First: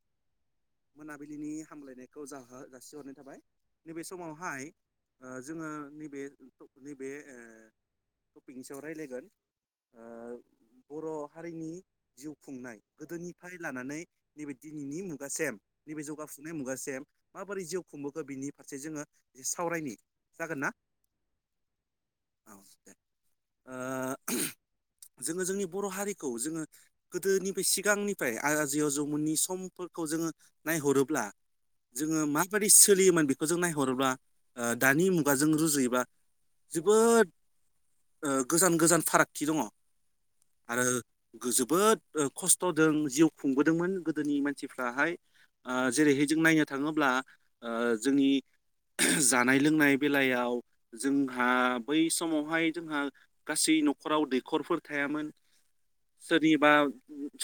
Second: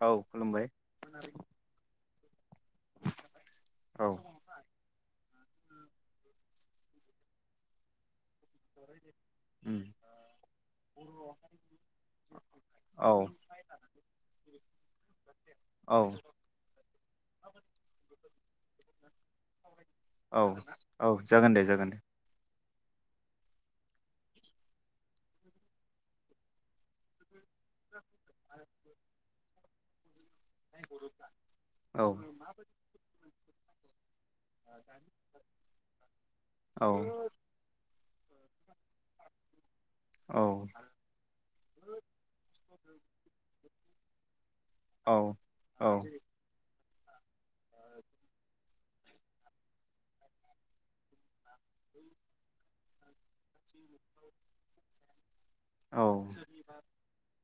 औ। खुलुमबाय मोनाबिलिनि हामलायनायखौ जाहो-जासिहरनाय थाबाय नैबे औ समावहाय ओ जोङो नैबे नैबे ओ टपिकनि सायाव रायलायगोन उम ओ बर हारिनि जिउ खुंनाय औ गोदोनिफ्राय लानानै नैबे दिनैनि मुगासेम औ नैबे जौगाफुनाय मुगासेम माबोरै जिउ खुंबोखो नि फारसे जोङो एसे सावरायनि औ जागोन ना औ जागोन दे जागोन दे। औ दे ओ जोङो जोंनि बर हारिखौ जोङो गोदोनिफ्राय सिगांनिफ्राय आजै आजौमोननि समफोरखौ जोङो नायहरोब्ला औ जोङो माबादि सोलियोमोन खो जों नायहरोब्ला ओ दानि मुगाजों रुजुयोबा औ बोहोद ओ गोजान गोजान फारागथि दङ। औ आरो गो-जोबोद खस्थजों जिउ खुंबो दोंमोन गोदोनि मोन सिफ्राहाय औ औ जेरैहाय आ जों नायनो थाङोब्ला ओ जोंनि जानाय लोंनाय बेलायाव जोंहा बै समावहाय जोंहा गासै नखराव दैखरफोर थायामोन। औ सोरनिबा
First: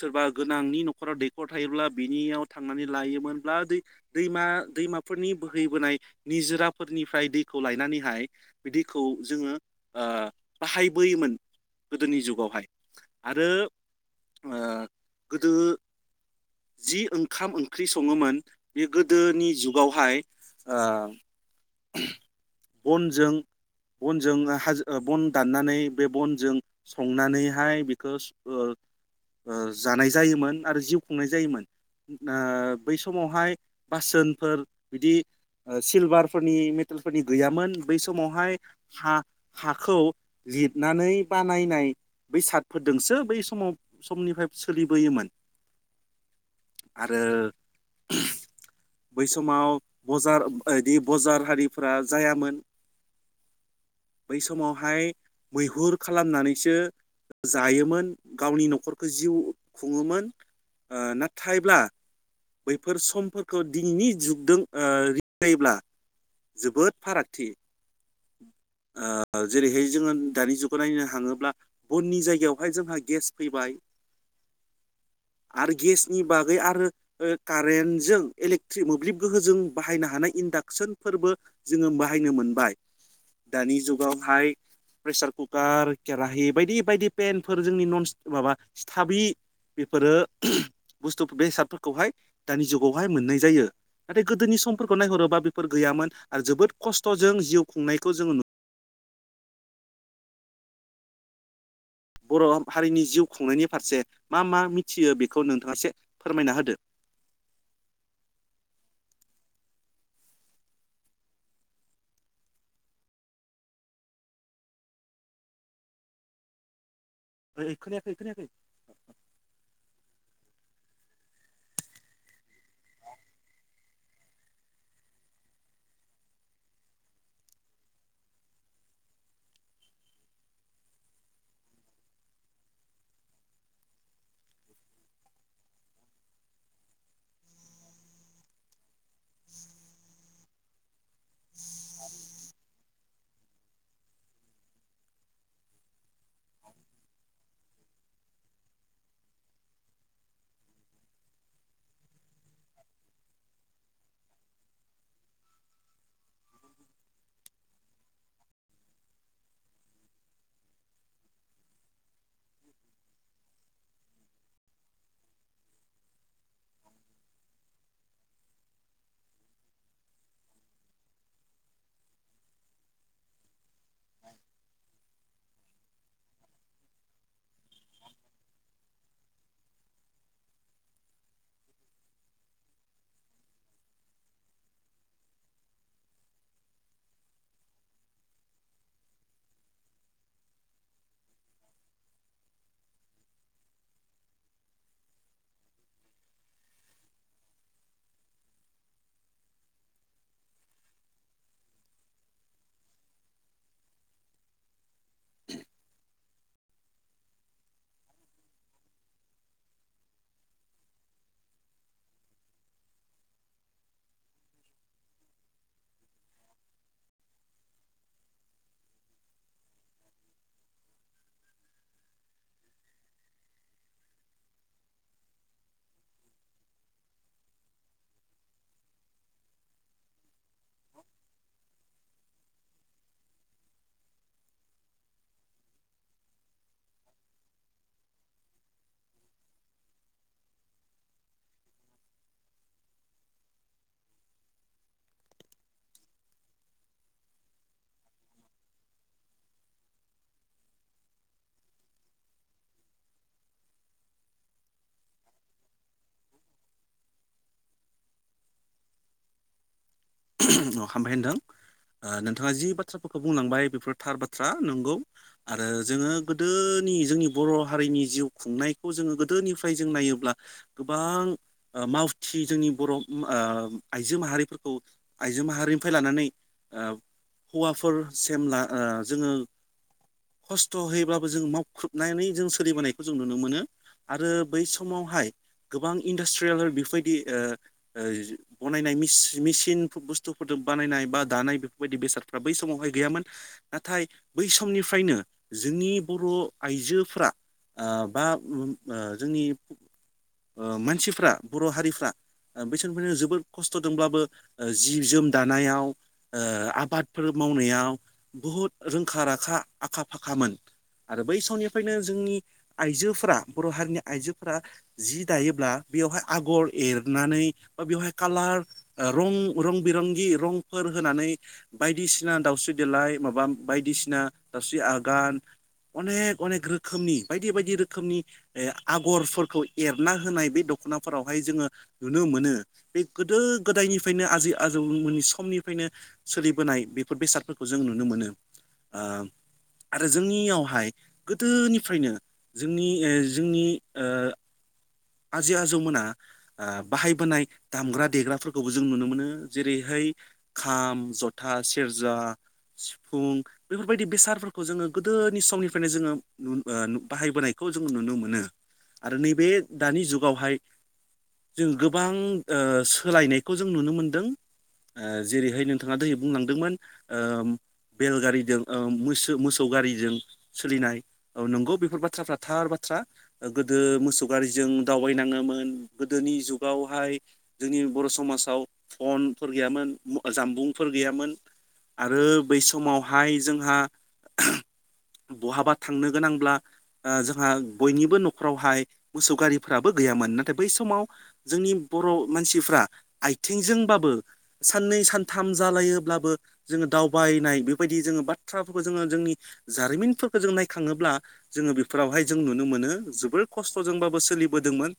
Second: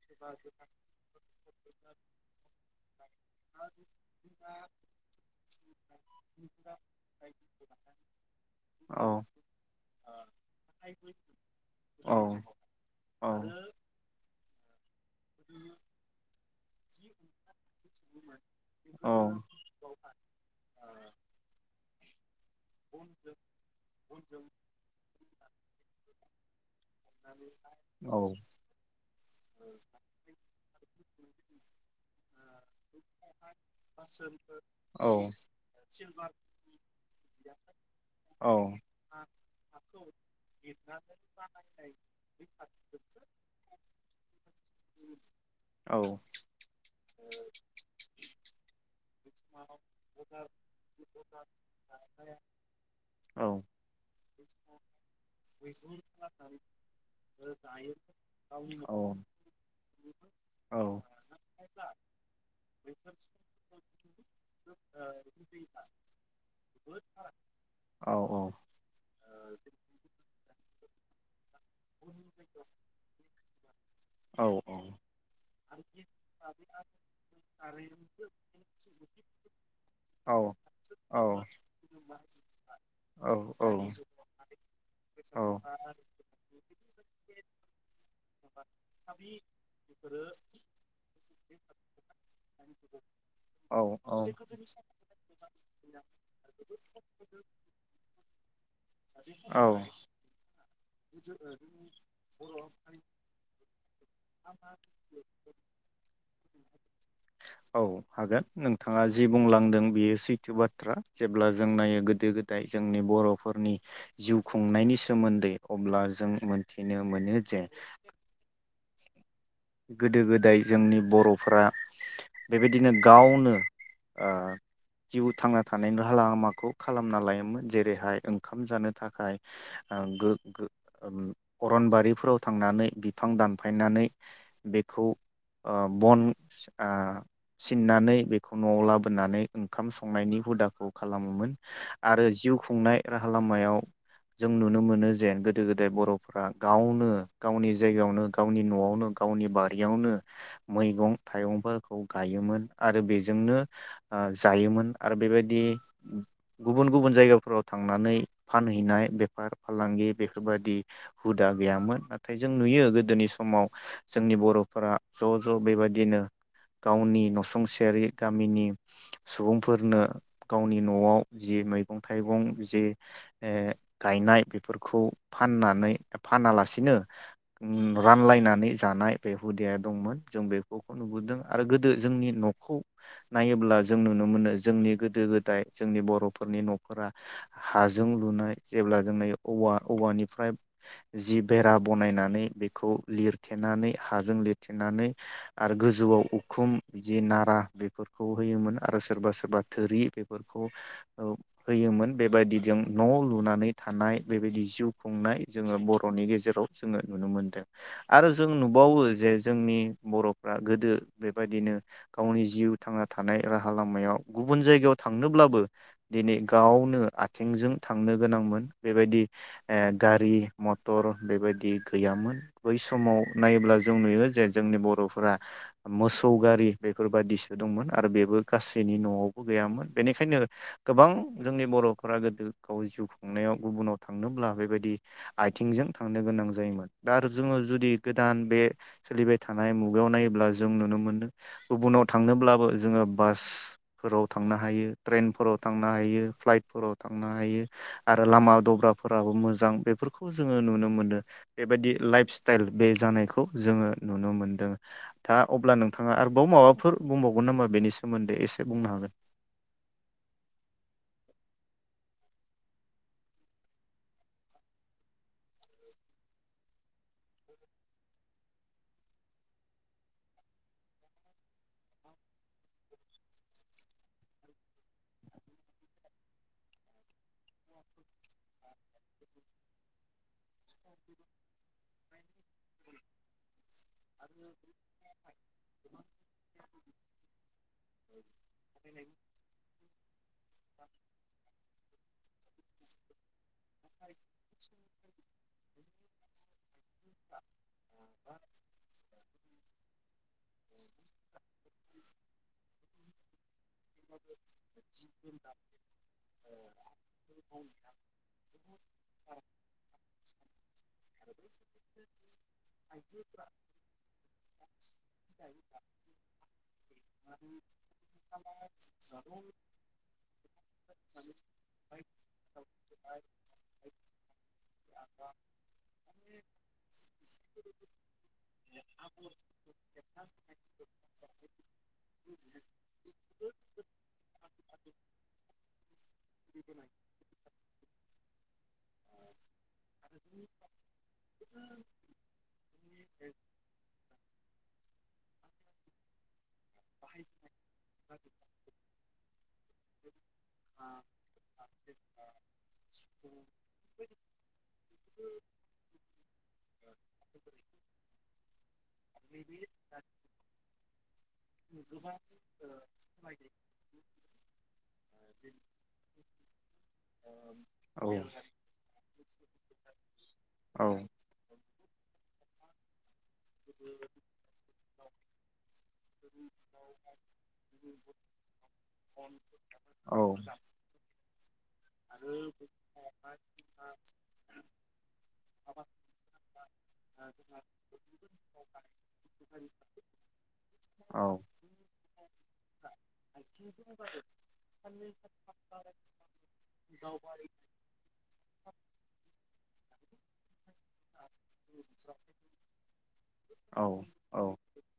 सोरबा गोनांनि नखराव दैखर थायोब्ला बिनियाव थांनानै लायोमोनब्ला दै दैमा दैमाफोरनि बोहैबोनाय निजोराफोरनिफ्राय दैखौ लायनानैहाय बि दैखौ [unintelligible] ओ बाहायबोयोमोन औ गोदोनि जुगावहाय औ आरो ओ गोदो जि ओंखाम ओं ख्रि सङोमोन बे औ गोदोनि जुगावहाय ओ [unintelligible] बनजों बनजों हाजो ओ बन दाननानै बे बनजों संनानैहाय बिखो स ओ ओ जानाय जायोमोन आरो जिउ खुंनाय जायोमोन। ना बै समावहाय बासोनफोर बिदि औ ओ सिलभारफोरनि मेटेलफोरनि गैयामोन बै समावहाय औ औ औ हा हाखौ लिदनानै बानायनाय बै साटफोरदोंसो बै समाव समनिफाय सोलिबोयोमोन। आरो बै समाव बजार इदि बजार हारिफोरा जायामोन बै समावहाय मैहुर खालामनानैसो जायोमोन गावनि नखरखौ जिउ खुङोमोन। ना थायब्ला बैफोर समफोरखौ दिनैनि जुगदों ओ [unintelligible] जोबोद फारागथि ओ जेरैहाय जोङो दानि जुगाव नायनो हाङोब्ला बननि जायगायावहाय जोंहा गेस फैबाय। आरो गेसनि बागै आरो ओ कारेनजों इलेक्ट्रिक मोब्लिब गोहोजों बाहायनो हानाय इनदागसोनफोरबो जोङो बाहायनो मोनबाय दानि जुगावहाय प्रेसार कुकार केराहि बायदि बायदि पेनफोर जोंनि नन्स माबा स्थाबि बेफोरो बुस्तु बेसादफोरखौहाय दानि जुगावहाय मोननाय जायो नाथाय गोदोनि समफोरखौ नायहरोबा बेफोर गैयामोन आरो जोबोद कस्तजों जिउ खुंनायखौ जोङो नु औ। [inaudible] बर हारिनि जिउ खुंनायनि फारसे मा मा मिथियो बेखौ नोंथाङा से फोरमायना होदो। औ हागोन नोंथाङा जि बुंलांदों बियो सैथो बाथ्रा जेब्ला जों नायो गोदो गोदाय जोंनि बरफोरनि जिउ खुंनायनि सोमोन्दै अब्ला जों मोनथिनो मोनो जे ओइ खोनायाखै खोनायाखै गोदो गोदाय जोंनि बरफोरा बेबायदिनो गावनो ओ जिउ थांना थानायनि राहा लामाखौ खालामना लायोमोन जेरैहाय ओंखाम जानो थाखाय ओ गो [unintelligible] अरनबारिफोराव थांनानै बिफां दानफायनानै बेखौ ओ ओ सिननानै बेखौ नआव लाबोनानै ओंखाम संनायनि हुदाखौ खालामोमोन आरो जिउ खुंनाय राहा लामायाव जों नुनो मोनो ज जेन गोदो गोदाय बरफोरा गावनो गावनि जायगायावनो गावनि नआवनो गावनि बारियावनो मैगं थाइगंफोरखौ गायोमोन आरो बेजोंनो ओ जायोमोन आरो बेबायदि गुबुन गुबुन जायगाफोराव थांनानै फानहैनाय बेफार फालांगि बेफोरबादि हुदा गैयामोन नाथाय जों नुयो गोदोनि समाव जोंनि बरफोरा ज ज बेबादिनो गावनि नसुंसेयारि गामिनि सुबुंफोरनो गावनि नआव जि मैगं थाइगं जे गायनाय बेफोरखौ फाननानै फानालासिनो रानलायनानै जानाय बे हुदाया दंमोन जों [unintelligible] नुबोदों आरो गोदो जोंनि नखौ नायोब्ला जों नुनो मोनो जोंनि गोदो गोदाय जोंनि बरफोरनि नफोरा हाजों लुनाय जेब्ला [unintelligible] औवा औवानिफ्राय जि बेरा बनायनानै बेखौ लिरथेनानै हाजों लिरथेनानै आरो गोजौआव उखुम जि नारा बेफोरखौ होयोमोन आरो सोरबा सोरबा थोरि बेफोरखौ ओ होयोमोन बेबायदिजों न लुनानै थानाय बेबायदि जिउ खुंनाय जोङो बरनि गेजेर जेराव जोङो नुनो मोनदों आरो जों नुबावो जे जोंनि बरफ्रा गोदो बेबायदिनो गावनि जिउ थांना थानाय राहा लामायाव गुबुन जायगायाव थांनोब्लाबो दिनै गावनो आथिंजों थांनो गोनांमोन बेबायदि ओ गारि मटर बेबायदि गैयामोन बै समाव नायोब्ला जों नुयो जे जोंनि बरफोरा मोसौ गारि बेफोर बायदिसो दंमोन आरो बेबो गासैनि नआवबो गैयामोन बेनिखायनो गोबां जोंनि बरफोरा गोदो गाव जिउ खुंनायाव गुबुनाव थांनोब्ला बेबायदि आथिंजों थांनो गोनां जायोमोन दा आरो जोङो जुदि गोदान बे सोलिबाय थानाय मुगायाव नायोब्ला जों नुनो मोन्दों गुबुनाव थांनोब्लाबो जोङो बासफोराव थांनो हायो ट्रेनफोराव थांनो हायो फ्लाइटफोराव थांनो हायो आरो लामा दब्रा फोराबो मोजां बेफोरखौ जोङो नुनो मोन्दों बेबायदि लाइफ स्टाइल बे जानायखौ जोङो नुनो मोनदों, दा अब्ला नोंथाङा आरोबाव माबाफोर बुंबावगोन नामा बेनि सोमोन्दै एसे बुंनो हागोन। हामबाय होनदों नोंथाङा जि बाथ्राफोरखौ बुंलांबाय बेफोर थार बाथ्रा नंगौ आरो जोङो गोदोनि जोंनि बर हारिनि जिउ खुंनायखौ जोङो गोदोनिफ्राय जों नायोब्ला गोबां ओ मावथि जोंनि बर ओ आइजो माहारिफोरखौ आइजो माहारिनिफ्राय लानानै ओ हौवाफोर सेम ला जोङो खस्थ होयोब्लाबो जों मावख्रुबनानै जों सोलिबोनायखौ जों नुनो मोनो आरो बै समावहाय गोबां इन्डास्ट्रियेल बेफोरबायदि ओ ओ बनायनाय मेसि-मेसिन बुस्थुफोरदों बानायनाय बा दानाय बेफोरबायदि बेसादफ्रा बै समावहाय गैयामोन नाथाय बै समनिफ्रायनो जोंनि बर आइजोफ्रा ओ बा उम ओ जोंनि ओ मानसिफ्रा बर हारिफ्रा ओ बैसोरफोर जोबोद खस्थ दोंब्लाबो ओ जि जोम दानायाव ओ आबादफोर मावनायाव बहुद रोंखा राखा आखा फाखामोन आरो बै समनिफ्रायनो जोंनि आइजोफोरा बरहारिनि आइजोफोरा जि दायोब्ला बेयावहाय आगर एरनानै बा बेवहाय खाला र ओ रं रं बिरंगि रंफोर होनानै बायदिसिना दाउस्रि देलाय माबा बायदिसिना दाउस्रि आगान अनेक अनेक रोखोमनि बायदि बायदि रोखोमनि ए आगरफोरखौ एरना होनाय बे दखनाफोरावहाय जोङो नुनो मोनो बे गोद गोदो गोदायनिफ्रायन आजै आजौमोननि समनिफ्रायनो सोलिबोनाय बेफोर बेसादफोरखौ जों नुनो मोनो ओ आरो जोंनियावहाय गोदोनिफ्रायनो जोंनि ओ जोंनि ओ आजै आजौमोना ओ बाहायबोनाय दामग्रा देग्राफोरखौबो जों नुनो मोनो जेरैहाय खाम जथा सेरजा सिफुं बेफोरबायदि बेसादफोरखौ जोङो गोदोनि समनिफ्रायनो जोङो नु ओ बाहायबोनायखौ जोंङो नुनो मोनो। आरो नैबे दानि जुगावहाय जों गोबां ओ सोलायनायखौ जों नुनो मोनदों ओ जेरैहाय नोंथाङा दहाय बुंलांदोंमोन ओ बेलगारिदों ओ मोस मोसौ गारिजों औ सोलिनाय औ नंगौ बे बेफोर बाथ्राफ्रा थार बाथ्रा। गोदो मोसौ गारिजों दावबायनाङोमोन गोदोनि जुगावहाय जोंनि बर समाजाव फनफोर गैयामोन ओ जामबुंफोर गैयामोन आरो बै समावहाय जोंहा बहाबा ओहोम थांनो गोनांब्ला ओ जोंहा बयनिबो नखरावहाय मोसौ गारिफोराबो गैयामोन नाथाय बै समाव औ जोंनि बर मानसिफ्रा आथिंजोंबाबो साननै सानथाम जालायोब्लाबो जोङो दावबायनाय बेबायदि जोङो बाथ्राफोरखौ जोङो जोंनि जारिमिनफोरखौ जों नायखाङोब्ला जोङो बेफोरावहाय जों नुनो मोनो जोबोर खस औ थजोंबाबो औ सोलिबोदोंमोन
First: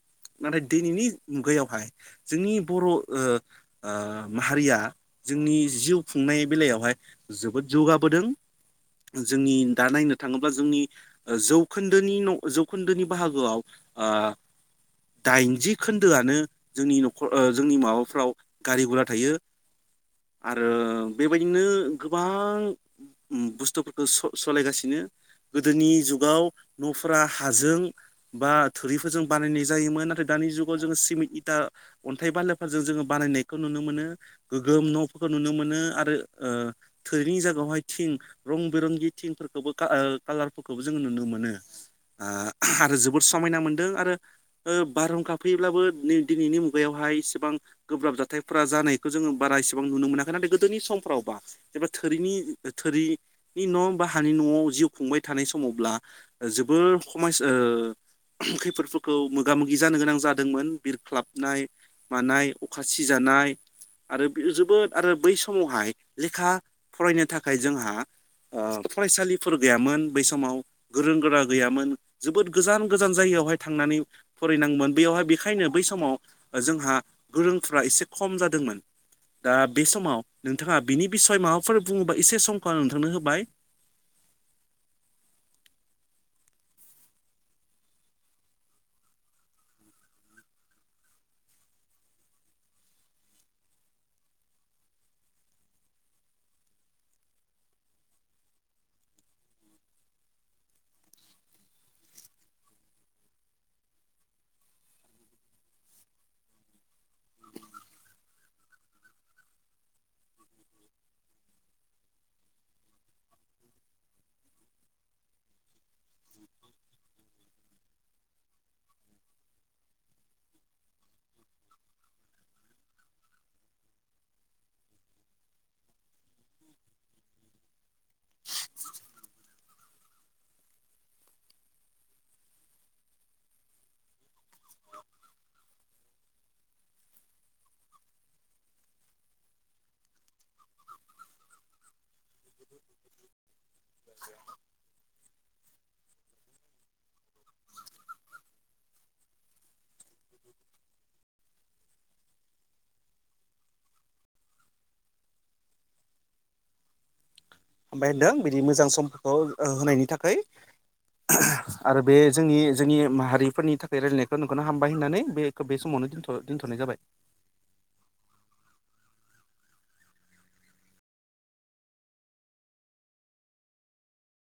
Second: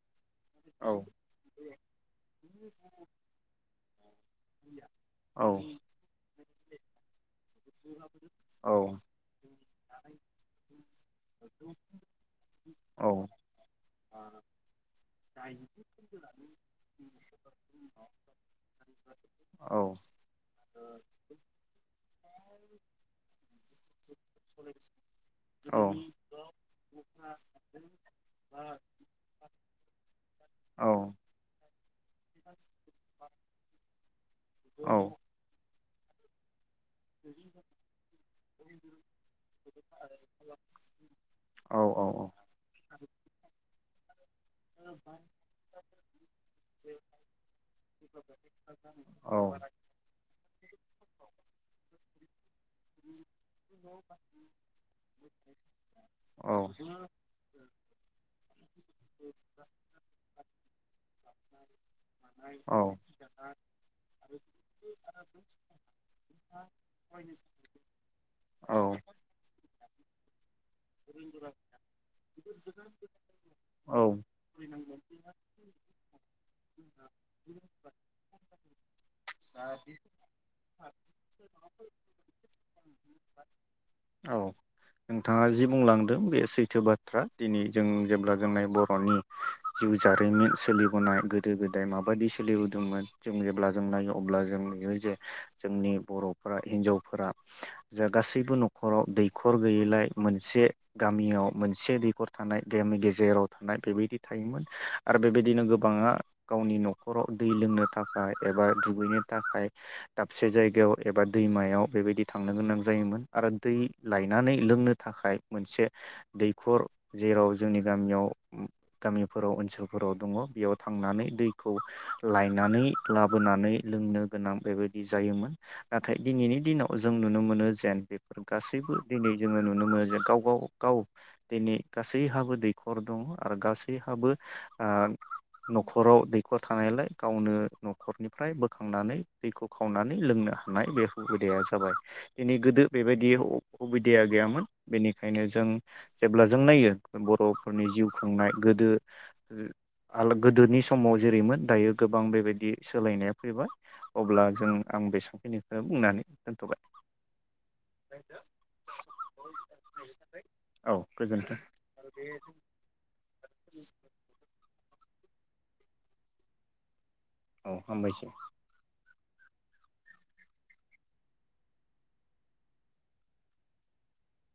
नाथाय दिनैनि मुगायावहाय जोंनि बर ओ-ओ माहारिया औ जोंनि जिउ खुंनाय बेलायावहाय जोब औ जौगाबोदों जोंनि दा नायनो थाङोब्ला जोंनि जौखोन्दोनि न जौखोन्दोनि औ बाहागोआव। ओ दाइनजि खोन्दोआनो जोंनि नखर ओ जोंनि माबाफ्राव गारि गरा थायो औ आरो बेबायदिनो गोबां गोबां बुस्थुफोरखौ स सलायगासिनो औ गोदोनि जुगाव नफोरा हाजों बा थुरिफोरजों बानायनाय जायोमोन नाथाय दानि जुगाव जोङो सिमिट इथा अन्थाइ बालाफोरजों जोङो बानायनायखौ नुनो मोनो। गोगोम नफोरखौ नुनो मोनो। आरो ओ थोरिनि जायगायावहाय थिं रं बिरंगि थिंफोरखौबो ओ खालारफोरखौबो जोंङो नुनो मोनो औ आ आरो जोब समायना मोनदों आरो ओ बारहुंखा फैयोब्लाबो नै दिनैनि मुगायावहाय एसेबां गोब्राब जाथायफोरा जानायखौ जोङो बारा एसेबां नुनो मोनाखै नाथाय गोदोनि समफ्रावबा एबा थोरिनि थोरिनि न बा हानि नआव जिउ खुंबाय थानाय समावब्ला जोबोर खमयसा ओ खैफोदफोरखौ मोगा जानो गोनां जादोंमोन बिरख्लाबनाय मानाय अखा सिजानाय आरो जोबोद आरो बै समावहाय लेखा फरायनो थाखाय जोंहा ओ फरायसालिफोर गैयामोन बै समाव गोरों गोरा गैयामोन जोबोद गोजान। जों जायगायावहाय औ थांनानै बेयावहाय बेखायनो बै समाव जोंहा गोरोंफ्रा एसे खम जादोंमोन दा बे समाव नोंथाङा बिनि बिसय माबाफोर बुङोबा एसे समखौ आं नोंथांनो होबाय। औ नोंथाङा जि बुंलांदों बे सैथो बाथ्रा दिनै जों जेब्ला जोंनाय बर'नि जिउ जारिमिन सोलिबोनाय गोदो गोदाय माबायदि सोलिबोदोंमोन जों जेब्ला जों नायो अब्ला जों नुयो जे जोंनि बरफ्रा हिनजावफोरा जा गासैबो नखराव दैखर गैयैलाय मोनसे गामियाव मोनसे दैखर थानाय गामि गेजेराव थानाय बेबायदि। थायोमोन आरो बेबायदिनो गोबाङा गावनि नखराव दै लोंनो थाखाय एबा दुगैनो थाखाय दाबसे जायगायाव एबा दैमायाव बेबायदि थांनो गोनां जायोमोन आरो दै लायनानै लोंनो थाखाय मोनसे दैखर जेराव जोंनि गामियाव गामिफोराव ओनसोलफोराव दङ बेयाव थांनानै दैखौ लायनानै लाबोनानै लोंनो गोनां बेबायदि जायोमोन नाथाय दिनैनि दिनाव जों नुनो मोनो जेन बेफोर गासैबो दिनै जोङो नुनो मोनो जे गाव-गाव-गाव दिनै गासैहाबो दैखर दङ। आरो गासैहाबो आ नखराव दैखर थानायलाय गावनो नखरनिफ्राय बोखांनानै दैखौ खावनानै लोंनो हानाय बे हुबिदाया जाबाय। गोदो बेबायदि हुबिदाया गैयामोन बेनिखायनो जों जेब्ला जों नायो बर'फोरनि जिउ खुंनाय गोदो-गोदोनि समाव जेरैमोन दायो गोबां बेबायदि सोलायनाया फैबाय अब्ला जों आं बेसांखिनिखौ बुंनायखौ दोनथ'बाय। हामबाय होनदों बिदि मोजां समफोरखौ होनायनि थाखै औ गोजोन्थों आरो बे जोंनि जोंनि माहारिफोरनि थाखै रायलानायखौ हाम बाय‌ होनानै बेखो बे समावनो दोनथ-दोनथनाय जाबाय। औ हामबायसै।